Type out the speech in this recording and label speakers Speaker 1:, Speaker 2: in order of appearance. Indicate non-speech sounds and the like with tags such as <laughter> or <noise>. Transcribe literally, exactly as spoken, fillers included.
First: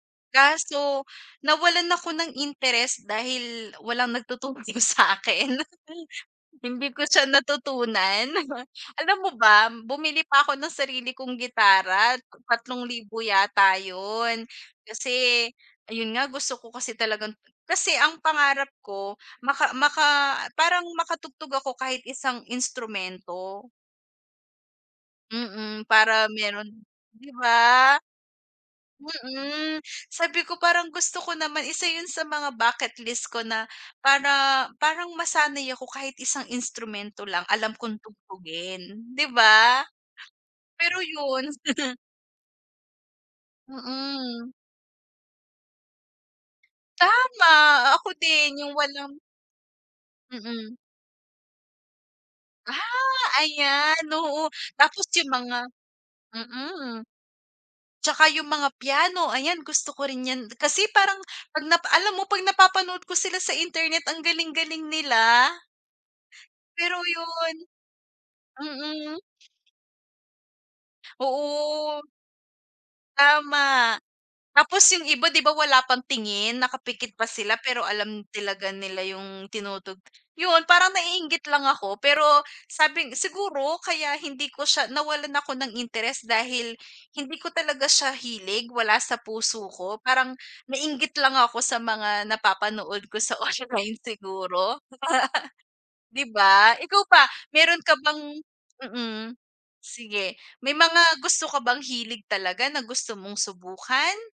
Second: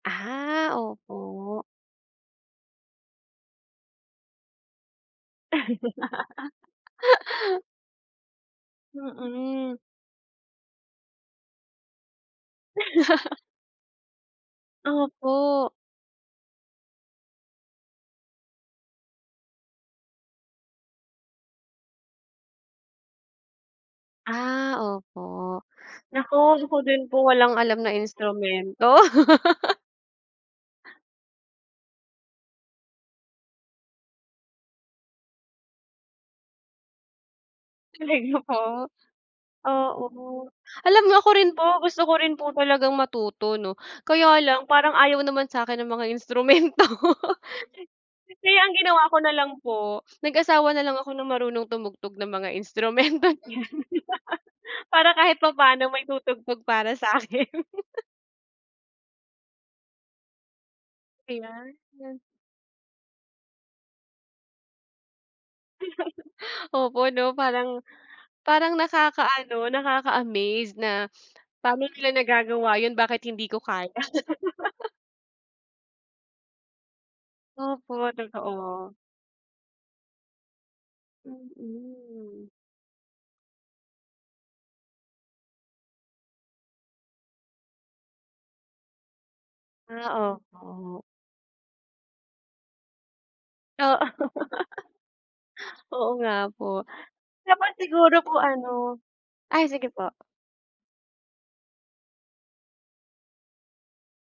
Speaker 1: Ah,
Speaker 2: Kaso
Speaker 1: opo.
Speaker 2: nawalan ako ng interest dahil walang nagtuturo sakin. Hindi ko siya
Speaker 1: <laughs>
Speaker 2: natutunan, <snorts> alam mo ba
Speaker 1: Mm.
Speaker 2: bumili pa ako ng sarili kong gitara, tatlong libo
Speaker 1: <laughs>
Speaker 2: yata yun. Kasi
Speaker 1: Opo.
Speaker 2: ayun nga gusto ko kasi talagang kasi ang pangarap ko, maka maka parang makatugtog ako kahit isang instrumento.
Speaker 1: Ah, opo,
Speaker 2: Mm, para
Speaker 1: naku,
Speaker 2: meron
Speaker 1: ako din po
Speaker 2: di
Speaker 1: walang alam na
Speaker 2: ba?
Speaker 1: instrumento. <laughs>
Speaker 2: Mm. Sabi ko parang gusto ko naman isa yun sa mga bucket list ko na para parang masanay ako kahit isang instrumento lang alam kong
Speaker 1: Hindi ko po
Speaker 2: tugtugin, di ba?
Speaker 1: oo
Speaker 2: Pero
Speaker 1: alam niyo ako
Speaker 2: yun.
Speaker 1: rin po
Speaker 2: <laughs>
Speaker 1: gusto ko rin po talagang matuto no, kaya
Speaker 2: Mm.
Speaker 1: lang, parang ayaw naman sakin ng mga instrumento. <laughs>
Speaker 2: Tama! Ako
Speaker 1: Kaya
Speaker 2: din
Speaker 1: ang
Speaker 2: yung
Speaker 1: ginawa
Speaker 2: walang
Speaker 1: ko na lang po, nag asawa
Speaker 2: Mm.
Speaker 1: nalang ako ng marunong tumugtog ng mga
Speaker 2: Ah!
Speaker 1: instrumento.
Speaker 2: Ayan, oo
Speaker 1: <laughs>
Speaker 2: tapos
Speaker 1: Para
Speaker 2: yung
Speaker 1: kahit
Speaker 2: mga
Speaker 1: papaano may tutugtog para
Speaker 2: mm.
Speaker 1: sa akin.
Speaker 2: At saka yung mga piano ayan gusto ko rin yan. Kasi parang pag na
Speaker 1: Ayan.
Speaker 2: pa alam
Speaker 1: Hmm.
Speaker 2: mo pag napapanood ko sila sa internet ang galing-galing nila.
Speaker 1: <chuckles>
Speaker 2: Pero
Speaker 1: Opo 'no
Speaker 2: yun
Speaker 1: parang parang
Speaker 2: mm.
Speaker 1: nakaka-ano nakaka-amazed na pano
Speaker 2: Oo.
Speaker 1: nila nagagawa yun bakit hindi ko kaya.
Speaker 2: Tama, tapos
Speaker 1: <laughs>
Speaker 2: yung iba di ba wala pang-tingin nakapikit pa sila pero
Speaker 1: Opo
Speaker 2: alam talaga
Speaker 1: totoo.
Speaker 2: nila yung tinutugtog. Yun parang naiinggit lang ako pero
Speaker 1: Mm.
Speaker 2: sabi siguro kaya hindi ko siya nawalan ako ng interes dahil hindi ko talaga siya hilig, wala sa puso ko, parang
Speaker 1: Ah, opo.
Speaker 2: nainggit lang ako sa mga napapanood ko sa online
Speaker 1: Oo.
Speaker 2: siguro.
Speaker 1: <laughs>
Speaker 2: <laughs>
Speaker 1: Oo
Speaker 2: Di
Speaker 1: nga po.
Speaker 2: ba? Ikaw ba,
Speaker 1: Tapos
Speaker 2: meron ka
Speaker 1: siguro
Speaker 2: bang
Speaker 1: po ano
Speaker 2: mm,
Speaker 1: ay sige po.
Speaker 2: sige may mga gusto ka bang hilig talaga na gusto mong subukan?